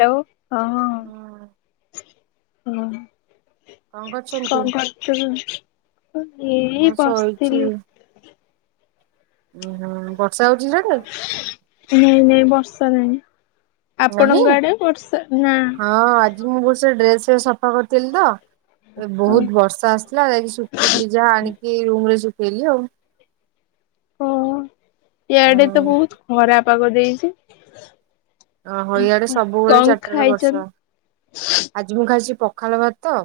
ହୁଁ ହଁ ହଁ। କଣ କରୁଥୁଲୁ? ଏଇ ମୁଁ ବସିଥିଲି। ହୁଁ ହୁଁ ବସ ନାଇଁ ନାଇଁ ବର୍ଷା ନାହିଁ। ନାହିଁ। ଆପଣଙ୍କ ଆଡେ ବର୍ଷା ନା ହଁ ଆଜି ମୁଁ ଗୋଟେ ସେ ଡ୍ରେସ ସଫା କରିଥିଲି ତ। ବହୁତ ବର୍ଷା ଆସିଥିଲା ଯାଇକି ଶୁଖିଥିଲି ଯାହା ଆଣିକି ରୁମ ରେ ଶୁଖେଇଲି ଆଉ। ଓ ଇଆଡେ ତ ଉଁ ବହୁତ ଖରା ପାଗ ଦେଇଛି। ଅହ ଇଆଡେ ସବୁବେଳେ କଣ ଚାରଟାରେ ଖାଇଛନ୍ତି? ବର୍ଷା, ଆଜି ମୁଁ ଖା ପଖାଳ ଭାତ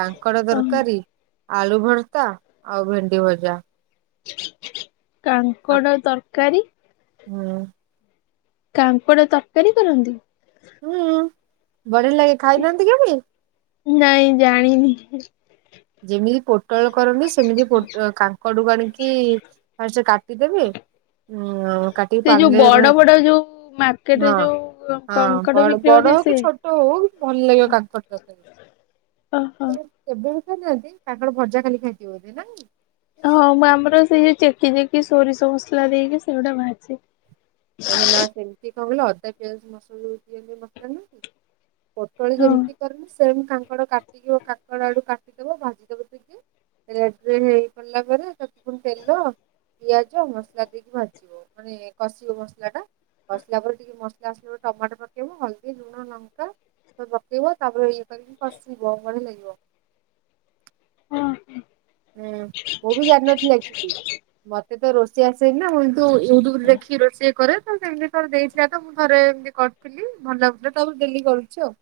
କାଙ୍କଡ ଓହୋ ତରକାରୀ। ଆଳୁ ଭର୍ତା ଆଉ ଭେଣ୍ଡି ଭଜା। ଆଉ କାଙ୍କଡ଼ ତରକାରୀ। ହୁଁ। କାଙ୍କଡ ତରକାରୀ କରନ୍ତି। ହୁଁ ବଢିଆ ଲାଗେ ଖାଇନାହାନ୍ତି କେବେ? ନାଇଁ ଜାଣିନି। ଯେମିତି ପୋଟଳ କରନ୍ତି ସେମିତି ପୋଟ କାଙ୍କଡକୁ ଆଣିକି ଫାଷ୍ଟ କାଟି କାଟି ଦେବେ। ହଁ କାଟିିକି ସେ ଯୋଉ ପାଣିରେ ବଡ ମାନେ ବଡ ଯୋଉ ମାର୍କେଟରେ ହଁ ଯୋଉ ହଁ କଙ୍କଡ ବଡ ବିକ୍ରି ହଉଛି ବଡ। ସେ କି ଛୋଟ ହଉ ଭଲ ଲାଗିବ କାଙ୍କଡ଼ ତରକାରୀ। ଓହୋ। ମୁଁ କେବେହେଲେ କରିନାହାନ୍ତି। କାଙ୍କଡ଼ ଭଜା ଖାଲି ଖାଇଥିବେ ନାଇଁ। ହଁ ମୁଁ ଆମର ସେଇ ଯଉ ଚେକି ଚେକି ସୋରିଷ ମସଲା ଦେଇକି ସେଗୁଟା ଭାଜେ। ଓହୋ ନା ସେମିତି କହିଲ ଅଦା, ପିଆଜ ମସଲା [unintelligible] ପୋଟଳ ହଁ। ଯେମିତି କରନି ସେମ କାଙ୍କଡ କାଟିକିବ କାଙ୍କଡ ଆଳୁ କାଟିଦବ ଭାଜିଦବ। [unintelligible] ହେଇ ଗଲା ପରେ ତାକୁ ପୁଣି ତେଲ ପିଆଜ ଆଉ ମସଲା ଦେଇକି ଭାଜିବ, ମାନେ କଷିବ ମସ- ମସଲା ଟା ବାସିଲା ପରେ ଟୋମାଟ ପକେଇବ ହଳଦୀ ଲୁଣ ଲଙ୍କା ତ ପକେଇବ ତାପରେ ଇଏ କରି କସିିବ ବଢିଆ ଲାଗିବ। ହୁଁ। ହୁଁ ମୁଁ ବି ଜାଣିନଥିଲି ଆକଚୁଲି। ମୋତେ ତ ରୋଷେଇ ଆସେନି ନା, ମୁଁ ୟୁଟ୍ୟୁବରୁ ଦେଖିକି ରୋଷେଇ କରେ ତ ସେମିତି ଥରେ ଦେଇଥିଲା ତ ମୁଁ ଥରେ ଏମତି କରିଥିଲି। ଭଲ ଲାଗୁଥିଲା ତ ଡେଲି କରୁଛି ଆଉ।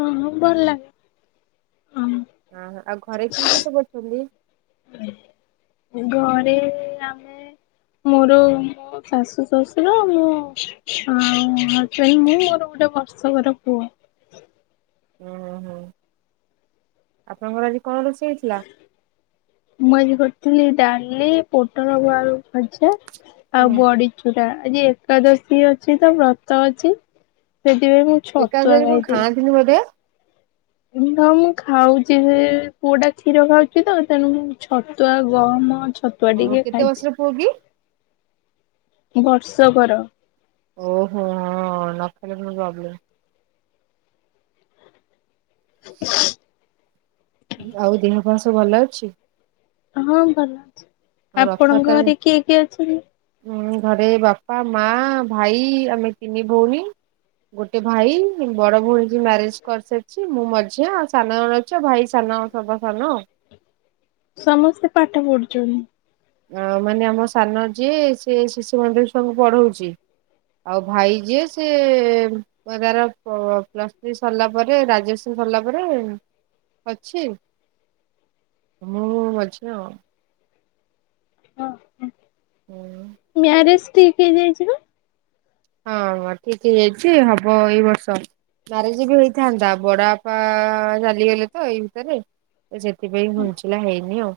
ହଁ ଭଲ ଲାଗେ। ହଁ ଅ ଆଉ ଘରେ କିଏ କିଏ ସବୁ ଅଛନ୍ତି? ଘରେ ଆମେ ମୋର ଶାଶୁଶଶୁର, ମୁଁ ଅ ହଜବେଣ୍ଡ ମୁଁ ମୋର ଗୋଟେ ବର୍ଷକର ପୁଅ। ଓ ହୁଁ ଆପଣଙ୍କର ଆଜି କଣ ରୋଷେଇ ହେଇଥିଲା? ମୁଁ ଆଜି କରିଥିଲି ଡାଲି, ପୋଟଳ ଆଳୁ ଭଜା। ହୁଁ ଆଉ ବଡିଚୁରା ଆଜି ଏକାଦଶୀ ଅଛି ତ ବ୍ରତ ଅଛି। ସେଥିପାଇଁ ମୁଁ ଛତୁଆ ଏକାଥରେ କଣ ଖାଇଥିଲି। ଖାଆନ୍ତିନି ବୋଧେ ହଁ ପା ମୁଁ ଖାଉଛି ସେ ପୁଅଟା କ୍ଷୀର ଖାଉଛି ତ ତେଣୁ ଛତୁଆ ଗହମ ଛ ଛତୁଆ ଓହୋ ଟିକେ କେତେ ଖାଇଛି। ବର୍ଷର ପୁଅ କି? ବର୍ଷକର। ଓହୋ ହଁ ନକଲେ ପୁଣି ପ୍ରୋବେଲମ୍। [unintelligible] ଆଉ ଦେହ ପା ଭଲ ଅଛି। ହଁ ଭଲ ଅଛି। ଆଉ ଆପଣଙ୍କ ଘରେ କିଏ କିଏ ଅଛନ୍ତି? ହଁ ଘରେ ବାପା ମା ଭାଇ ଆମେ ତିନି ଭଉଣୀ। ଗୋଟେ ଭାଇ ବଡ ଭଉଣୀ ଯିଏ ମ୍ୟାରେଜ କରିସାରିଛି ମୁଁ ମଝିଆ ଆଉ ସାନ ଜଣେ ଅଛି ଆଉ ଭାଇ ସା ତମେ ସବା ସାନ। ସମସ୍ତେ ପାଠ ପଢୁଚନ୍ତି। ଅ ମାନେ ଆମ ସାନ ଯିଏ ସିଏ ଶିଶୁ ମନ୍ଦିର ଛୁଆଙ୍କୁ ପଢଉଛି। ଆଉ ଭାଇ ଯିଏ ସିଏ ତାର ପ୍ଲ ପ୍ଲସ ଥ୍ରୀ ସରିଲା ପରେ ଗ୍ରାଜୁଏସନ। ସରିଲା ପରେ ଅଛି। ମୁଁ ମଝିଆ ଆଉ। ମାରେଜ ଠିକ ହେଇଯାଇଛି ପା। ହଁ ହଁ ଠିକ ହେଇ ଯାଇଛି ହବ ଏଇ ବର୍ଷ। ମ୍ୟାରେଜ ବି ହେଇଥାନ୍ତା ବଡ ବାପା ଚାଲିଗଲେ ତ ଏଇ ଭିତରେ। ତ ସେଥିପାଇଁ ଘୁଞ୍ଚିଲା ହେଇନି ଆଉ।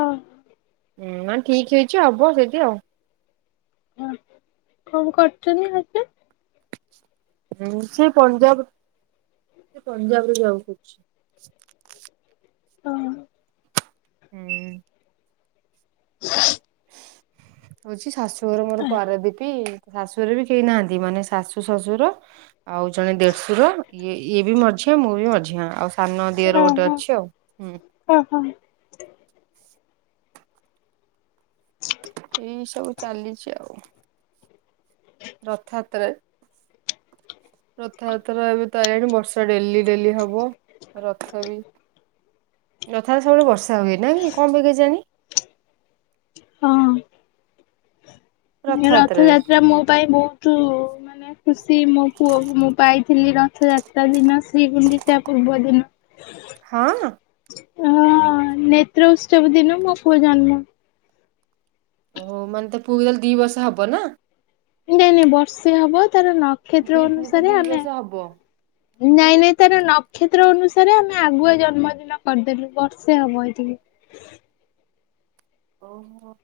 ଅ। ହୁଁ ନହେଲେ ଠିକ୍ ହେଇଚି ହବ ସେଇଠି ଆଉ। ହୁଁ କଣ କରୁଛନ୍ତି ଏବେ? ଇ ସେ ପଞ୍ଜାବ ସେ ପଞ୍ଜାବରେ ଜବ କରୁଛି। ହଁ। ହୁଁ। ହଉଛି ଶାଶୁଘର ମୋର ପାରାଦ୍ୱୀପି। ଶାଶୁ ଘରେ ବି କେହି ନାହାନ୍ତି। ମାନେ ଶାଶୁ ଶଶୁର ଆଉ ଜଣେ ଦେଢଶୁର ଇଏ ଇଏ ବି ମଝିଆ ମୁଁ ବି ମଝିଆ ଆଉ ସାନ ଦିଅର ଗୋଟେ ଅଛି ଆଉ। ହୁଁ, ଓହୋ। ଏଇ ସବୁ ଚାଲିଛି ଆଉ। ରଥଯାତ୍ରାରେ ରଥଯାତ୍ରା ଏବେ ତ ଆଇଲାଣି ବର୍ଷା ଡେଲି ଡେଲି ହବ। ରଥ ବି [unintelligible] ସବୁବେଳେ ବର୍ଷା ହୁଏ। ନାକି କଣ ପାଇଁ କେଜାଣି। ହଁ। ରଥଯାତ୍ରାରେ? ରଥଯାତ୍ରା ମୋ ପାଇଁ ବହୁତ ମାନେ ଖୁସି ମୋ ପୁଅ ମୁଁ ପାଇଁ ଥିଲି। ରଥଯାତ୍ରା ଦିନ ଶ୍ରୀଗୁଣ୍ଡିତା ପୂର୍ବ ଦିନ। ହଁ। ହଁ ନେତ୍ର ଉତ୍ସବ ଦିନ ମୋ ପୁଅ ଜନ୍ମ। ଓହୋ ମାନେ ତୋ ପୁଅକୁ ତାହଲେ ଦି ବର୍ଷ ହବ ନା? ନାଇଁ ନାଇଁ ବର୍ଷେ ହବ। ତାର ମୁଁ ନକ୍ଷତ୍ର କହିଲି ପୁଅକୁ ଅନୁସାରେ ଦି ଆମେ ବର୍ଷ ହବ। ହୁଁ ନାଇଁ ନାଇଁ ତାର ନକ୍ଷତ୍ର ଅନୁସା ସାରେ ଆମେ ଆଗୁଆ ଜନ୍ମଦିନ କରିଦେଲୁ। ବର୍ଷେ ହବ ଏଠିକି। ଓହୋ!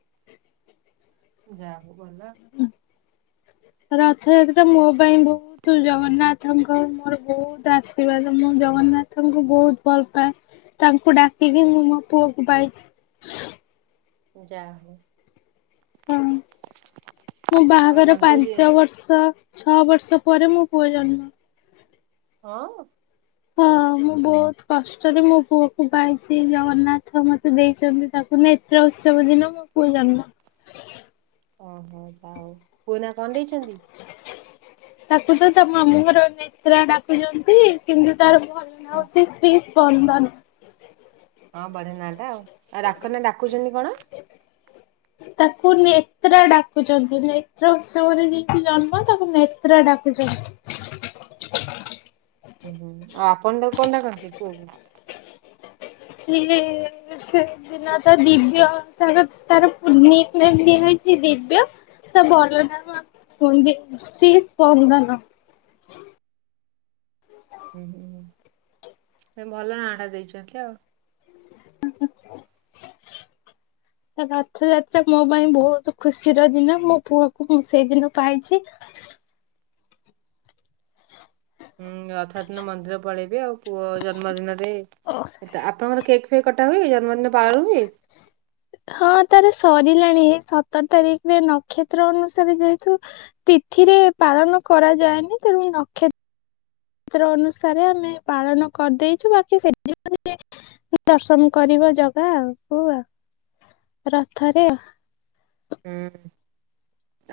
ଯା ହୋଉ ଭଲ। [unintelligible] ରଥଯାତ୍ରା ମୋ ପାଇଁ ବହୁତ ଜଗନ୍ନାଥଙ୍କ ମୋର ବହୁତ ଆଶୀର୍ବାଦ ମୁଁ ଜ ଗନ୍ନାଥଙ୍କୁ ବହୁତ ଭଲ ପାଏ। ତାଙ୍କୁ ଡାକିକି ମୁଁ ମୋ ପୁଅକୁ ପାଇଛି। ଯା ହଉ। ହଁ ମୋ ଭଲ ବାହାଘର ମନ୍ଦିର ପାଞ୍ଚ ବର୍ଷ ଛଅ ବର୍ଷ ପରେ ମୋ ପୁଅ ଜନ୍ମ। ହଁ! ହଁ ମୁଁ ବହୁତ କଷ୍ଟରେ ମୋ ପୁଅ କୁ ପାଇଚି। ଜଗନ୍ନାଥ ମୋତେ ଦେଇଛନ୍ତି ତାକୁ ନେତ୍ର ଉତ୍ସବ ଦିନ ମୋ ପୁଅ ଜନ୍ମ। ଓହୋ ଯାହଉ ପୁଅ ନାଁ କଣ ଦେଇଛନ୍ତି? ତାକୁ ତ ତା ମାମୁଁଙ୍କର ନେତ୍ରା ଡାକୁଚନ୍ତି। କିନ୍ତୁ ତାର ଭଲ ନାଁ ହୁଁ, ହଉଛି ଶ୍ରୀ ସ୍ପନ୍ଦନ। ହଁ ବଢିଆ ନାଁ ଟା ଆଉ। ଆଉ ଡାକ ନାଁ ଡାକୁଛନ୍ତି କଣ? ତାକୁ ନେତ୍ର ଡାକୁଛନ୍ତି। ନେତ୍ର ଉତ୍ସବରେ ଯେହେତୁ ଜନ୍ମ ତାକୁ ନେତ୍ର ଡାକୁ ଡାକୁଚନ୍ତି। ହୁଁ, ହୁଁ, ଆଉ ଆପଣ ତାକୁ କଣ ଡାକନ୍ତି ପୁଅକୁ? ସିଏ ସେଦିନ ତ ଦିବ୍ୟ ତାର ତାର ନିକ୍ ନେମ୍ ଦିଆହେଇ ସେ ଦିବ୍ୟ ତା ଭଲ ନାଁ [unintelligible] ସ୍ପନ୍ଦନ। [inaudible] ହୁଁ ହୁଁ ହୁଁ। ଏ ଭଲ ନାଁଟା ଦେଇଛନ୍ତି ଆଉ। ଓହୋ। ତ ରଥଯାତ୍ରା ମୋ ପାଇଁ ବହୁତ ଖୁସିର ଦିନ ମୋ ପୁଅକୁ ମୁଁ ସେଇଦିନ ପାଇଛି। [inaudible] ହୁଁ, ରଥ ଯାତ୍ର ଦିନ ମନ୍ଦିର ପଳେଇବେ ଆଉ ପୁଅ ଜନ୍ମଦିନରେ। ତ ଆପଣଙ୍କର କେକ୍ କେକ୍ କଟା ହୁଏ ଜନ୍ମଦିନ ପାଳୁ। ହଁ ତାର ସରିଲାଣି ଏଇ ସତର ତାରିଖରେ ନକ୍ଷତ୍ର ଅନୁସାରେ ଯେହେତୁ ତିଥିରେ ପାଳନ କରାଯାଏନି ତେଣୁ ଏ ନକ୍ଷ ନକ୍ଷତ୍ର ଅନୁସାରେ ଆମେ ପାଳନ କରିଦେଇଛୁ। ବାକି ସେଦିନ [inaudible] ଦର୍ଶନ କରିବ ଜଗା ଆଉ କୁ ଆଉ ରଥରେ ହୁଁ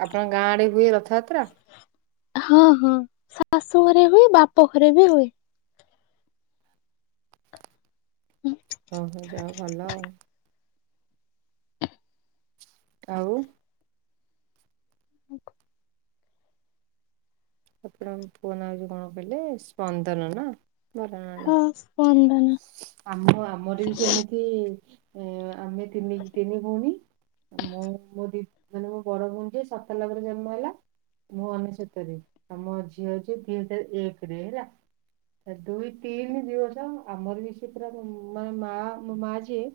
ଆପଣଙ୍କ ଗାଁ ଆଡେ ହୁଏ ରଥଯାତ୍ରା। ହଁ ହଁ ଶାଶୁ ଘରେ ହୁଏ ବାପ ଘରେ ବି ହୁଏ। ଓ ହୋ ଯାହଉ ଭଲ ଆଉ। ଆଉ ଅକ୍ ଆପଣଙ୍କ ପୁଅ ନାଆ ଏଯୋଉ କଣ କହିଲେ ସ୍ପନ୍ଦନ ନା ଭଲ ନାଁ ଟା ହଁ ସ୍ପନ୍ ଆମ ଆମର ବି ସେମିତି ଅଁ ଆମେ ତିନି ତିନି ଭଉଣୀ ମୁଁ ମୋ ଦିଦ ମାନେ ମୋ ବଡ ଭଉଣୀ ଯିଏ ସତ ଲକରେ ଜନ୍ମ ହେଲା ମୁଁ ଅନେଶତରେ ଆଉ ମୋ ଝିଅ ଯିଏ ଦି ହଜାର ଏକରେ ହେଲା। ଦୁଇ ତିନି ଦିବର୍ଷ। ଆମର ବି ସେ ପୁରା ମୋ ମା ମା ମୋ ମା ଯିଏ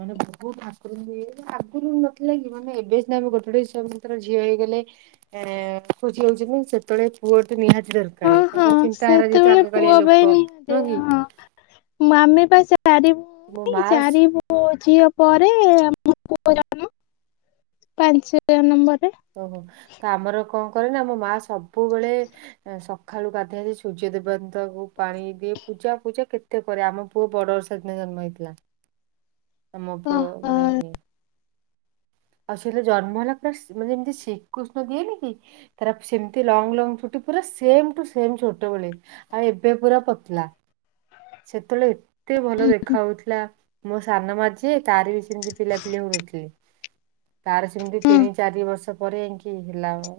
ମାନେ ବହୁତ ଠାକୁର ଯିଏ ଆଗରୁ ନଥିଲା କି ମାନେ ଏବେ ସିନା ଆମେ ଗୋଟୁଦେଜ ସବୁ ଝିଅ ହେଇ। ହେଲେ ଏଁ ଖୋଜିଅକୁଯିବୁ ସେତେବେଳେ ପୁଅ ତ ନିହାତି ହଁ ଦରକାରୀ ତାଙ୍କ ହଁ ଚିନ୍ତାରହିଯାଇଛି ସେତେବେଳେ ଆଗକାଲଳିଆ ଲୋକ ନୁହଁ କି ମାମି ପାଇଁ ମୋ ସାରିବୁ ମା ଚାରି ବୁ। ଝିଅ ପରେ ଆମ [inaudible] ପାଞ୍ଚ ନମ୍ବର ଓହୋ ତ ଆମର କଣ କରେ ନା ଆମ ମା ସବୁବେଳେ ସ ସଖାଳୁ ଗାଧିଆ ସୂର୍ଯ୍ୟ ଦେବତାଙ୍କୁ ପାଣି ଦିଏ ପୂଜା ପୂଜା କେତେ କରେ ଆମ ପୁଅ ବଡ଼ର ସେଦିନ ନଇଥିଲା ଆମ ପୁଅ ଓହୋ ମାନେଇ ଆଉ ସେତ ଜନ୍ମ ହେଲା ପୁରା ମାନେ ଯେମିତି ଶ୍ରୀକୃଷ୍ଣ ଦିଏନି କି ତାରା ସେମିତି ଲଙ୍ଗ ଲଙ୍ଗ ଚୁଟି ପୁର ସେମ ଟୁ ସେମ ଛୋଟବେଳେ ଆଉ ଏବେ ପୁରା ପତଲା। ସେତଳେ ଏତେ ଭଲ ଦେଖା ହଉଥିଲା ମୋ ସାନ ମା, ଯିଏ ତାର ବି ସେମିତି ପିଲାପିଲି ହଉ ନ ଥିଲେ ତାର ସେମିତି ହଁ ତିନି ଚାରି ବର୍ଷ ପରେ ଯାଇକି ହେଲା ଆଉ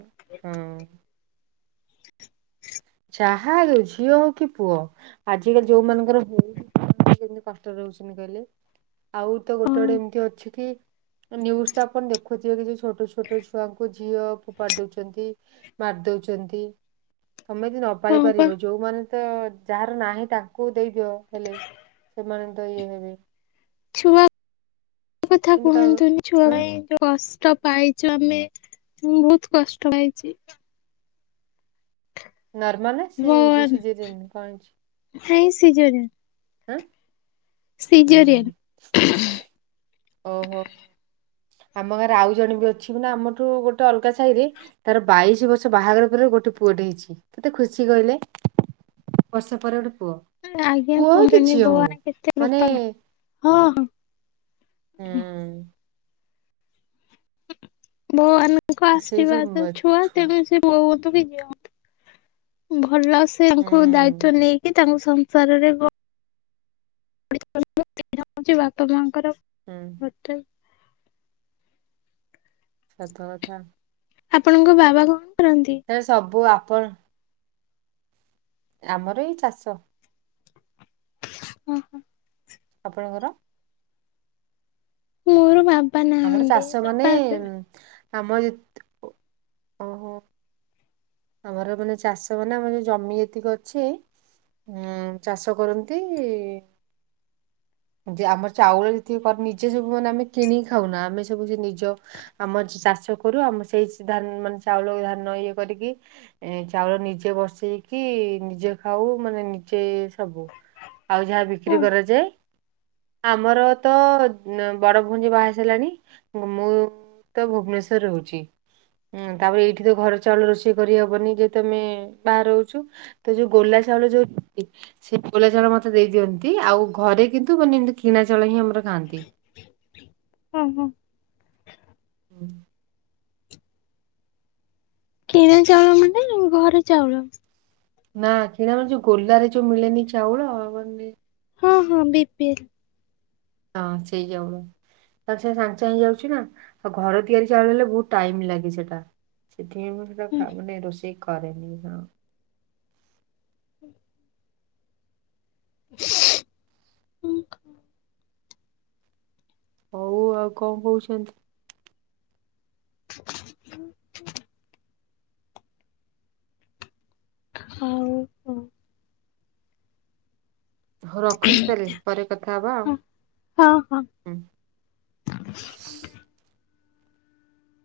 ଯାହା ହଉ ଝିଅ ହଉ କି ପୁଅ ଆଜିକାଲି ଯୋଉ ମାନଙ୍କର ହଉ କେମିତି କଷ୍ଟ ରହୁଛିନି କହିଲେ ଆଉ ତ ଗୋଟେ ହଁ। ଗଡେ ଏମିତି ଅଛି କି? ନ୍ୟୁଜ୍ ତ ଆପଣ ଦେଖୁଥିବେ କି ଛୋଟ ଛୋଟ ଛୁଆଙ୍କୁ ଝିଅ ଫୋପାଡି ଦଉଛନ୍ତି ମାରି ଦେଉଛନ୍ତି। ତମେ ଯଦି ନ ହଁ ପା ପାରିପାରିବ ଯୋଉମାନେ ତ ଯାହାର ନାହିଁ ତାଙ୍କୁ ଦେଇଦିଅ ହେଲେ ସେମାନେ ତ ଇଏ ହେବେ ଛୁଆ କଥା ଏମିତି କାହାକୁ କୁହନ୍ତୁନି ଛୁଆ ହଁ ପାଇଁ ଯୋଉ କଷ୍ଟ ପାଇଛୁ ଆମେ ମୁଁ ବହୁତ କଷ୍ଟ ପାଇଚି ନର୍ମାଲ ସେ ଯେ ସିଜରିନ କଣ ହେଇଚି ନାଇ ସିଜରିନ୍ ହଁ। ହୁଁ ଓହୋ ସିଜରିଆନ୍। ଆମ ଗାଁରେ ଆଉ ଜଣେ ବି ଅଛି ନା ଆମଠୁ ଗୋଟେ ଅଲଗା ସାହି ରେ ତାର ବାଇଶି ବର୍ଷ ବାହାଘର ଗୋଟେ ପୁଅଟ ହେଇଛି କେତେ ଖୁସି କହିଲେ ବର୍ଷ ପରେ ଗୋଟେ ପୁଅ ଆଜ୍ଞା ପୁଅ ହଉ କି କୁହନି ଝିଅ ହଉ ଭଗବା କେତେ ମାନେ ରୂପାାର ହଁ ହଁ। ହେ ଭଗବାନଙ୍କ ଉଁ ସେଇ ଯୋଉ ଆଶୀର୍ବାଦ ମ ଛୁଆ ଛୁ ତେଣୁ ସେ ବହୁତ ଭଲ ସେ ହୁଁ ତାଙ୍କୁ ଦାୟିତ୍ୱ ନେଇକି ତାଙ୍କୁ ସଂସାରରେ ସେଇଟା ହେଉଛି ବାପା ମା ଙ୍କର ହୁଁ ମୋତେ ସତ କଥା। ଆପଣଙ୍କ ବାବା କଣ କରନ୍ତି? ସାର୍, ସବୁ ଆପଣ ଆମର ଏଇ ଚାଷ। ଓହୋ। ଆପଣଙ୍କର? ମୋର ବାବା ନାହାନ୍ତି ବାପା [unintelligible] ଆମରିତ, ଓହୋ। ଆମର ମାନେ ଚାଷ ମାନେ ଆମର ଜମି ଯେତିକ ଅଛି ଆଁ ଚାଷ କରନ୍ତି ଇ ଯେ ଆମର ଚାଉଳ ଯେତିକି କର ନିଜେ ସବୁ ମାନେ ଆମେ କିଣିକି ଖାଉନା ଆମେ ସବୁ ନି ଯୋ ଆମ ଚାଷ କରୁ ଆମ ସେଇ ଧାନ ମାନେ ଚାଉଳ ଧାନ ଇଏ କରିକି ଏ ଚାଉଳ ନିଜେ ବସେଇକି ନିଜେ ଖାଉ ମାନେ ନିଜେ ସବୁ ଆଉ ଯାହା ବିକ୍ରି ହଁ କରାଯାଏ ଆମର ତ ଅ ବଡ ଭଉଣୀ ଯିଏ ବାହାସାରିଲାଣି ମୁଁ ମୁଁ ତ ଭୁବନେଶ୍ଵର ରହୁଛି ଉଁ ତାପରେ ଏଇଠି ତ ଘର ଚାଉଳ ରୋ କରିହବନି ଯେହେତୁ ଆମେ ବାହାରେ ରହୁଛୁ ତ ଯୋଉ ଗୋଲା ଚାଉଳ ଯୋଉ ଇ ସେ ଗୋଲା ଚାଉଳ ମତେ ଦେଇ ଦିଅନ୍ତି ଆଉ ଘରେ କିନ୍ତୁ ମାନେ ଏମିତି କିଣା ଚାଉଳ ହିଁ ଆମ ଖାଆନ୍ତି। ଓହୋ ହୁଁ, କିଣା ଚାଉଳ ମାନେ ଘର ଚାଉଳ? ନା କିଣା ଯୋଉ ଗୋଲା ରେ ଯଉ ମିଳେନି ଚାଉଳ ଆମର ବି। ହଁ ହଁ ବିପିଏଲ୍। ହଁ ସେଇ ଚାଉଳ। ତା ଛଡା ସାଙ୍ଗେସାଙ୍ଗେ ଯାଉଛି ନା ଘର ତିଆରି ଚାଲିଲେ ବହୁତ୍ ଟାଇମ ଲାଗେ ସେଟା। ହୁଁ, [unintelligible] ମାନେ ରୋଷେଇ କରେନି ହଁ। [unintelligible] ହଉ ଆଉ କଣ କହୁଛନ୍ତି? [unintelligible] ହଉ ହଁ। ହଉ ରଖୁଛି ତାହେଲେ ପରେ କଥା ହବା ଆଉ ହଁ। ହଁ। ହୁଁ। [unintelligible]